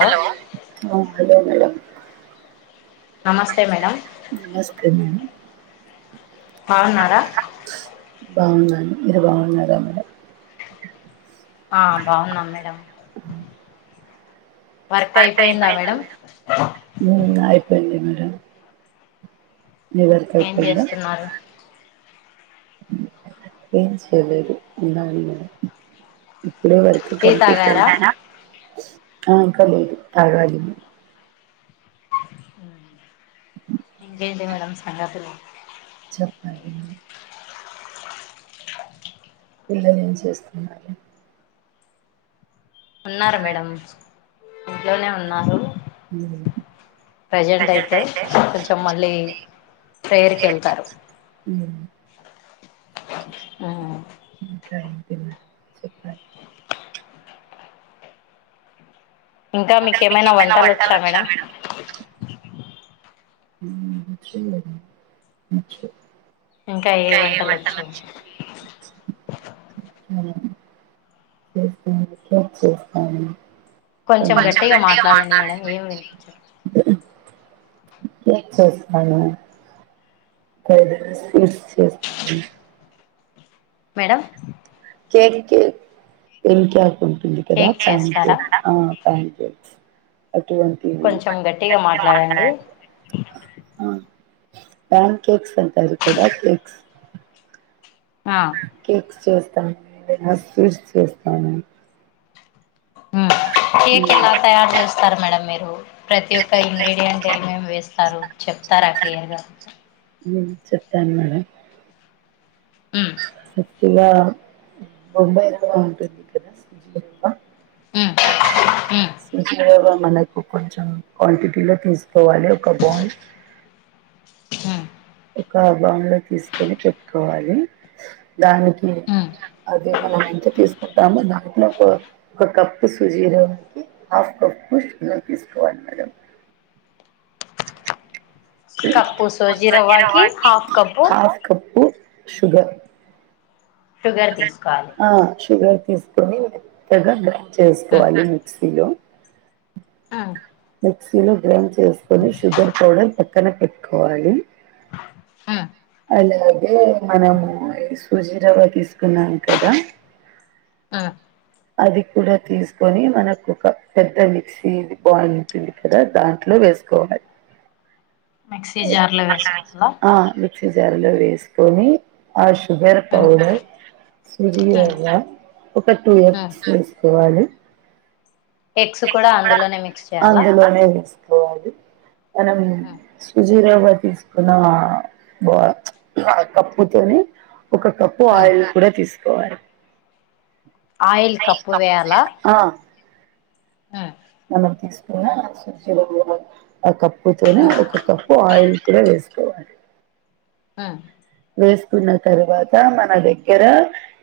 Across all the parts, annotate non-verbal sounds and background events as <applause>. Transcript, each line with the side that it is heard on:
right: Hello
left: నమస్తే madam.
right: నమస్తే madam.
left: బావున్నారా?
right: బాగున్నా అండి, మీరు బాగున్నారా మేడం?
left: ఆ బాగున్నాం మేడం. వర్క్ అయిపోయిందా మేడం
right: ఉమ్ అయిపోయింది మేడం. మీ వర్క్
left: ఏం
right: అయిపోయిందా?
left: చేస్తున్నారు
right: ఏం చేయలేదు అంతా ఇప్పడ వరకు
left: టీ
right: కంప్లీట్,
left: తాగారా
right: ఆ ఇంకా లేదు తాగాలి.
left: ఇంకా ఏంటి మేడం సంగతులు.
right: చెప్పాలి మీరు. పిల్లలు ఏం చేస్తున్నారు?
left: ఉన్నారు మేడం, ఇంట్లోనే ఉన్నారు.
right: హ్మ్
left: ప్రజెంట్ అయితే కొంచెం మళ్ళీ ప్రేయరుకెళ్తారు.
right: ఉమ్
left: ఆ
right: ఇంకా ఏంటి చెప్పాలి.
left: ఇంకా మీకేమైనా వంటలు వచ్చా మేడం?
right: ఉమ్ వచ్చండి వచ్చు. ఇంకా ఏం వంటలు అచ్చు? <unintelligible> చేస్తాను. కొంచం గట్టిగా మాట్లాడండి మేడం ఏమి ఎగ్ ఫ్రై చేస్తాను. కో <unintelligible> ఫ్రూట్స్ చేస్తాను.
left: మేడం?
right: కేక్ కే అరిటాకుంటుంది కదా,
left: కేక్ చేస్తారా
right: ఆ థ్యాక్యూట్స్ అటువంటి
left: కొంచెం గట్టిగా మాట్లాడండి
right: ఆ ప్యాన్ కేక్స్ అంటారు కదా కేక్స్ కేక్స్ చేస్తాను స్వీట్స్ చేస్తాను
left: ఆ కేక్
right: ఉమ్,
left: ఎలా తయారు చేస్తారు మేడం మీరు ప్రతి ఒక్క ఇంగ్రీడియంట్ ఏమేమి వేస్తారు చెప్ తార క్లియర్ గా
right: మ్ చెప్తాను మేడం కొద్దిగా బొంబాయ్ రవ్వ ఉంటుంది కదా సుజీ రవ్వ సుజీ రవ్వ మనకు కొంచెం క్వాంటిటీలో తీసుకోవాలి ఒక బౌల్ ఒక బౌల్లో తీసుకొని పెట్టుకోవాలి దానికి అదే మనం ఎంత తీసుకుంటామో దాంట్లో ఒక ఒక కప్పు సుజీరవ్వకి హాఫ్ కప్పు తీసుకోవాలి మేడం
left: కప్పు సోజీ రవ్వకి half cup
right: half cup sugar
left: sugar తీసుకోవాలి
right: ఆ షుగర్ తీసుకొని మెత్తగా గ్రైండ్ చేసుకోవాలి మిక్సీలో
left: ఆ
right: మిక్సీలో గ్రైండ్ చేసుకొని షుగర్ పౌడర్ పక్కన పెట్టుకోవాలి అలాగే మనము సుజి రవ్వ తీసుకున్నాం కదా అది కూడా తీసుకొని మనకు ఒక పెద్ద మిక్సీ ఇది <unintelligible> ఉంది కదా దాంట్లో వేసుకోవాలి
left: మిక్సీ జార్లో వేసుకోవాలా
right: ఆ మిక్సీ జార్ లో వేసుకొని ఆ షు షుగర్ పౌడర్ సుజీరవ్వ ఒక టూ ఎగ్స్ తీసుకోవాలి
left: ఎగ్స్ కూడా అందులోనే మిక్స్ చేయాలా
right: అందులోనే వేసుకోవాలి మనం సు జీరవ్వ తీసుకున్న ఆ బా ఆ కప్పుతోనే ఒక కప్పు ఆయిల్ కూడా తీసుకోవాలి
left: ఆయిల్ కప్పు వేయలా
right: ఆ
left: ఆ
right: మనం తీసుకున్న సుజీరవ్వ ఆ క ప్పుతోనే ఒక కప్పు ఆయిల్ కూడా వేసుకోవాలి
left: అ
right: వేసుకున్న తర్వాత మన దగ్గర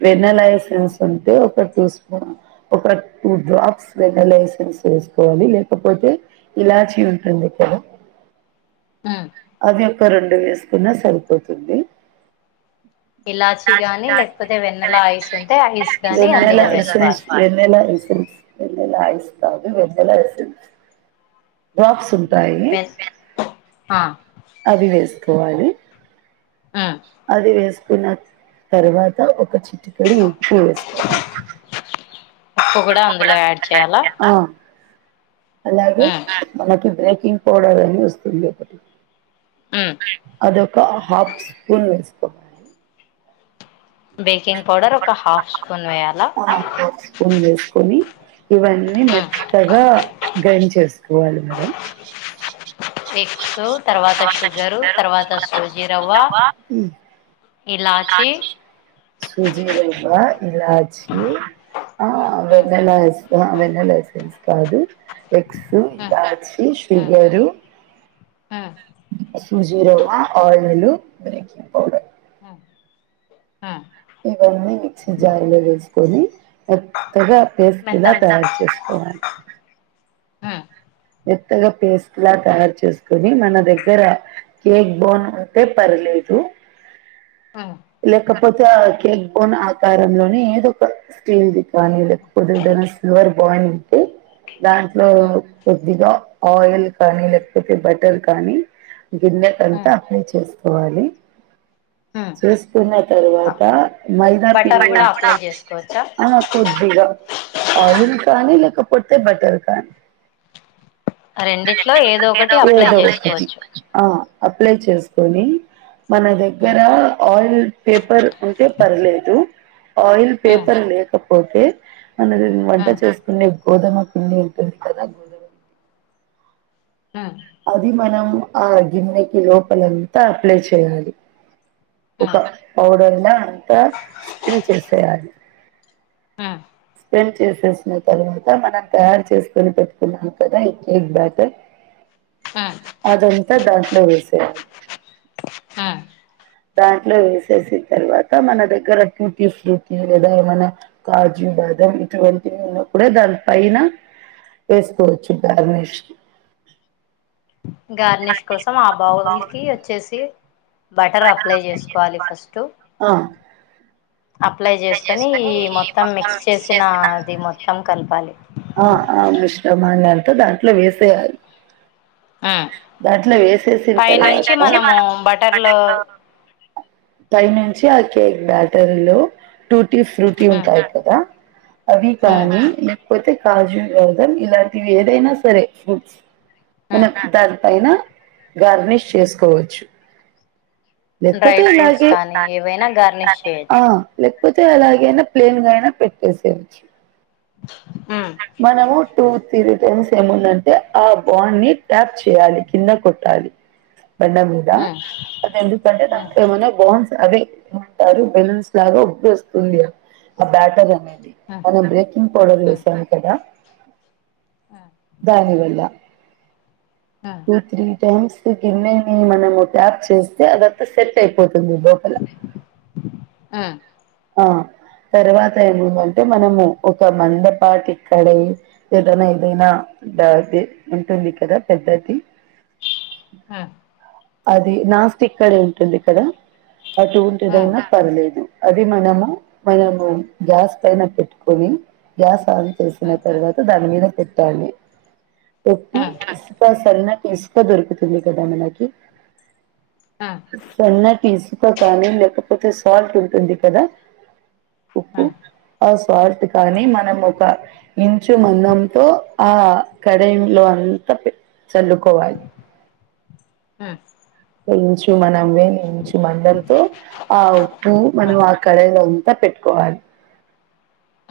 right: వెన్నలయెసెన్స్ ఉంటే ఒక టు స్పూన్ ఒక టూ డ్రాప్స్ వెన్నలయెసెన్స్ వేసుకోవాలి లేకపోతే ఇలాచి ఉంటుంది <unintelligible> అవి ఒక రెండు వేసుకున్నా సరిపోతుంది
left: ఇలాచి గాని లేకపోతే వెన్నెల ఐస్ ఉంటే ఐస్ గాని అందులో
right: వెన్నలయెసెన్స్
left: వేసుకోవాలి
right: వెన్నలయెసెన్స్ వెెన్నెల ఐస్ కాదు వెన్నలయెసెన్స్ బాక్స్ <unintelligible>
left: <unintelligible> ఆ
right: అది వేసుకోవాలి
left: ఉమ్
right: అది వేస్ కున్న తర్వాత ఒక చిటికెడు ఉప్పు వేసుకోవాలి
left: ఉప్పు కూడా అందులో యాడ్ చేయాలా
right: ఆ అలాగే
left: ఉమ్
right: మనకి బ్రేకింగ్ పౌడర్ అని వస్తుంది
left: ఉమ్
right: అదొక హాఫ్ స్పూన్ వేసుకో
left: బేకింగ్ పౌడర్ ఒక హాఫ్ స్పూన్ వేయాలా
right: ఆ హాఫ్ స్పూన్ వేసుకొని ఇవన్నీ
left: ఉమ్
right: మెత్తగా గ్రైండ్ చేసుకోవాలి మేడం
left: ఎగ్స్ తర్వాత షుగరు తర్వాత సూజీరవ్వ ఇలాచి
right: సూజీ రవ్వ, ఇలాచి, ఆ
left: ఉమ్
right: వెన్నెలయెస్ ఆ వెన్నలయెసెన్స్ కాదు ఎగ్స్
left: ఉమ్
right: ఇలాచి
left: ఉమ్
right: షుగరు
left: ఉమ్
right: సూజీ రవ్వ, ఆయిల్, ఎగ్ పౌడర్
left: ఉమ్ ఉమ్
right: ఇవన్నీ మిక్సీ జార్లో వేసుకొని మెత్తగా పేస్ట్ లా
left: మెత్తం
right: తయారు చేసుకోవాలి
left: ఉమ్
right: మెత్తగా పేస్ట్ లా తయారు చేసుకుని మన దగ్గర కేక్ బోన్ ఉంటే పర్లేదు
left: ఆ
right: లేకపోతే ఆ కేక్ బోన్ ఆకారంలోనే ఏదో ఒక స్టీల్ది కానీ లేకపోతే ఏదైనా సిల్వర్ బాయ ఉంటే దాంట్లో
left: ఉమ్
right: కొద్దిగా ఆయిల్ కానీ లేకపోతే బటర్ కానీ గిన్నెటంతా
left: ఉమ్
right: అప్లై చేసుకోవాలి
left: ఉమ్
right: చూసుకున్న తర్వాత మైదా
left: బటర్
right: పిండి
left: కూడా అప్లై చేసుకోవచ్చా
right: ఆ కొద్దిగా ఆయిల్ కానీ లేకపోతే బట్టర్ కానీ రెండిటిలో ఏదో ఒకటి అప్లై చేసుకోవచ్చు అప్లై చేసుకొని మన దగ్గర ఆయిల్ పేపర్ ఉంటే పర్లేదు ఆయిల్ పేపర్ లేకపోతే మనది వంట చేసుకునే గోదమ్మ పిండి వెళ్తది కదా
left: ఆ
right: అది మనం ఆ గిన్నెకి లోపలంతా అప్లై చేయాలి ఒక పౌడర్ లా అంతా స్ప్రీ చేసేయాలి స్ప్రెడ్ చేసేసిన తర్వాత మనం తయారు చేసుకొని పెట్టుకున్నాం కదా ఈ కేక్ బ్యాటర్ అదంతా దాంట్లో వేసేయాలి
left: హా
right: దాంట్లో వేసేసిన తర్వాత మన దగ్గర టూటీ ఫ్రూటీ లేదా ఏమన్నా కాజు దం ఇటువంటివి ఉన్నపుడే దాని పైన వేసుకోవచ్చు గార్నిష్
left: గార్నిష్ కోసం ఆ బావుల్ కి వచ్చేసి బటర్ అప్లై చేసుకోవాలి ఫస్ట్
right: ఆ
left: అప్లై చేసుకొని ఈ మొత్తం మిక్స్ చేసిన అది మొత్తం కలపాలి
right: ఆ ఆమిశ్రమాలంతా దాంట్లో వేసేయాలి దాంట్లో వేసేసిన తర్వాత
left: పైనుంచి మనము బటర్లో
right: పై నుంచి ఆ కేక్ బ్యాటరీ లో టూటీ ఫ్రూటీ ఉంటాయి కదా అవి కానీ లేకపోతే కాజు బాదం ఇలాంటివి ఏదైనా సరే ఫ్రూట్స్
left: హుమ్
right: పైన గార్నిష్ చేసుకోవచ్చు
left: డ్రై
right: లేకపోతే
left: ఫ్రూట్స్
right: ఇలాగే
left: కానీ ఏవైనా గార్నిష్
right: ఆ
left: చేయొచ్చు
right: లేక్ కపోతే అలాగైనా
left: ఉమ్
right: ప్లేన్గాయినా పెట్టేసేవచ్చు మనము టూ త్రీ టైమ్స్ ఏముందంటే ఆ బాండ్ ని ట్యాప్ చేయాలి కింద కొట్టాలి
left: అ
right: బెండ మీద అదే ఎందుకంటే దా
left: ఉమ్
right: <inaudible> బా బన్స్ అవే ఏమంటారు బెలూన్స్ లాగా ఉబ్బ వస్తుంది కదా ఆ బ్యాటరీ అనేది
left: ఉమ్
right: అదే బ్రేకింగ్ పౌడర్ వేసాను కదా దాని గుండా
left: ఉమ్
right: టూ, త్రీ టైమ్స్ గిన్నె మనము ట్యాప్ చేస్తే అదంతా సెట్ అయిపో తుంది లోపల
left: ఉమ్
right: ఆ తరువాత ఏముందంటే మనము ఒక మందపాటి ఇక్కడే ఏదైనా ఏదైనా జాబ్ చేసుకుంటు ఉంటుంది కదా పెద్దది
left: ఆ
right: అది నాస్టిక్ కడే ఉంటుంది ఇక్కడ అటు
left: ఆ
right: ఉంటిదైనా పర్లేదు అది మనము
left: ఆ
right: మనము గ్యాస్ పైన పెట్టుకొని గ్యాస్ చేసిన
left: ఆ
right: తర్వాత దాని మీద పెట్టాలి పెట్టి
left: ఆ
right: <inaudible> ఇసుక దొరుకుతుంది కదా మనకి
left: ఆ
right: సన్నటి ఇసుక కానీ లేకపోతే సాల్ట్ ఉంటుంది కదా
left: ఆ
right: ఉప్పు ఆ స్వార్థ
left: ఆ
right: కానీ మనం ఒక ఇంచు మందంతో ఆ కడాయన్ లో అంతా చల్లుకోవాలి
left: మ్మ్
right: వేయించు మన వేలించు మందం తో ఆ ఉప్పు మనం ఆ కడాయిలో పెట్టుకోవాలి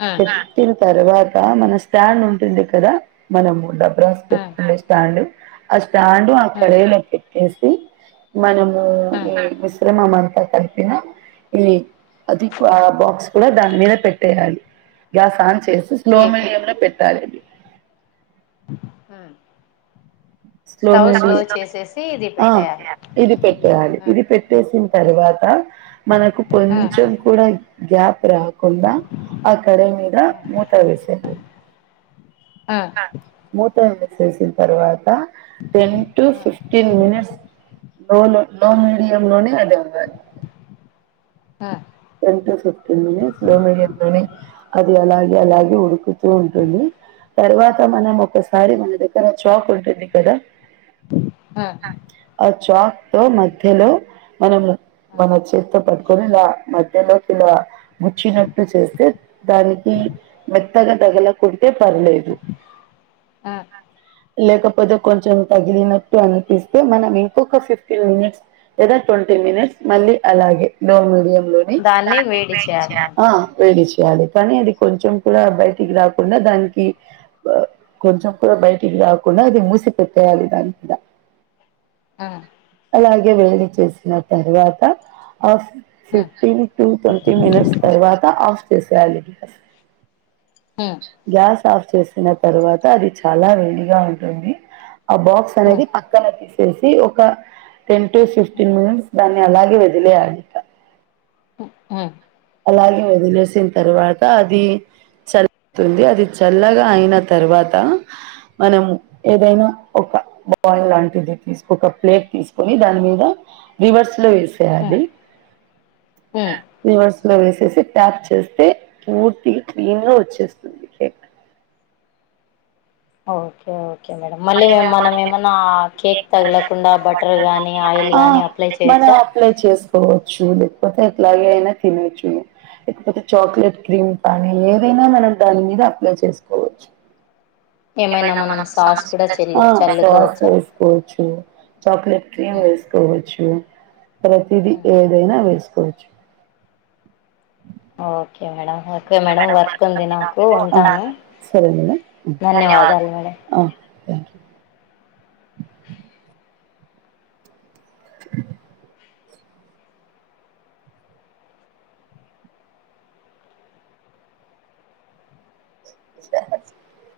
left: ఆ
right: పెట్టిన తర్వాత మన స్టాండ్ ఉంటుంది కదా మనము డబ్బు రైస్
left: ఆ ఆ
right: పెట్టుకునే స్టాండ్ ఆ స్టాండ్ ఆ కడాయి లో పెట్టేసి మనం మ్మ్
left: ఆ
right: ఈ మిశ్రమణం కలిపిన ఇ అది ఆ బాక్స్ కూడా దాని మీద పెట్టేయాలి గ్యాస్ ఆన్ చేసి స్లో
left: కేక్
right: మీడియం లో పెట్టాలి
left: ఆ
right: స్లో మీడియం
left: పెట్టేయాలి
right: ఇది పెట్టేయాలి
left: ఆ
right: ఇది పెట్టేసి తర్వాత మనకు
left: ఆ
right: కొంచెం కూడా గ్యాప్ రా కుండ ఆ కడాయి మీద
left: ఆ
right: మూత వేసేయాలి
left: ఆ
right: మూత వేసేసిన తరువా త టెన్ టు
left: ఆ
right: ఫిఫ్టీన్ మినిట్స్ లో లో లో మీడియం లోనే అదే ఉడుకుతాది
left: ఆ
right: టెన్ టూ ఫిఫ్టీన్ మినిట్స్ లో లో నీ అది అలా ఇది అలాగే ఉడుకుతూ ఉంటుంది తర్వాత మనం ఒకసారి మన దగ్గర చాక్ ఉంటుంది కదా
left: ఆ
right: ఆ చాక్ తో మధ్యలో మనం మన చేత్తో పట్ కొని <unintelligible> <inaudible> ముచ్చినట్టు చేస్తే దానికి మెత్తగా తగలకుంటే ప లేదు
left: ఆ
right: లేకపోతే కొంచెం తగిలినట్టు అనిపిస్తే మనం ఇంకొక ఫిఫ్టీన్ మినిట్స్ లేద టోటి మినిట్స్ మళ్ళీ అలాగే లో మీడియం లోని
left: దాన్ని వేడి చేయాలి మళ్ళీ
right: ఆ వేడి చేయాలి కానీ అది కొంచెం కూడా బయటికి రాకుండా దానికి కొంచెం కూడా బయటికి రాకుండా అది మూసి పెట్టేయాలే దానిమీద
left: ఆ
right: లాగే వేడి చేసిన తర్వాత ఆఫ్
left: ఆ
right: ఫిఫ్టీన్ తో ట్వంటీ మినిట్స్ తరువాత ఆఫ్ చేయాలి
left: ఆ
right: గ్యాస్ ఆఫ్ చేసిన తరువాత అది చాలా వేడిగా ఉంటుంది ఆ బాక్స్
left: ఆ
right: అనేది పక్కన తీసేసి ఒక టెన్ ఫిఫ్టీన్ మినిట్స్ దాన్ని అలాగే వదిలేయాలి
left: ఉహు
right: అలాగే వదిలేసిన తర్వాత అది సరిపోతుంది అది చల్లగా అయిన తర్వాత మనం ఏదైనా ఒక బాయిల్ లాంటిది తీసుకోని ఒక ప్లేట్ తీసుకొని దాని మీద రివర్స్ రివర్సు లో వేసేయాలి
left: ఆ
right: రివర్స్ లో వేసేసి ట్యాప్ చేస్తే పూర్తిగా క్లీన్ గా వచ్చేస్తుంది
left: train sound okay okay madam మళ్ళీ మేము మనం ఏమనా కేక్ తగలకుండా బటర్ గానీ ఆయిల్ కానీ అప్లై చే
right: ఇట్లా అప్లై చేసుకోవచ్చు లేపోతే ఎట్లాగేనా చేయొచ్చు లేకపోతే చాక్లెట్ క్రీమ్ కానీ ఏవైనా మనం దాని మీద అప్లై చేసుకోవచ్చు
left: ఏమైనా
right: ఏవైనా మనం
left: సాస్
right: సాసులు
left: కూడా చెల్లు
right: అప్లై చేసుకోవచ్చా సాస్
left: చల్లుకోవచ్చా
right: వేసుకోవచ్చు చాక్లేట్ క్రీమ్
left: ఉమ్,
right: వేసుకోవచ్చు ప్రతిదీ
left: ఉమ్.
right: ఏదైనా వేసుకోవచ్చు
left: okay madam okay madam work ఉంది నాకు ఉంటాను
right: సరే మేడం ధన్యవాదాలు ఓ థాంక్యూ ఆ సరే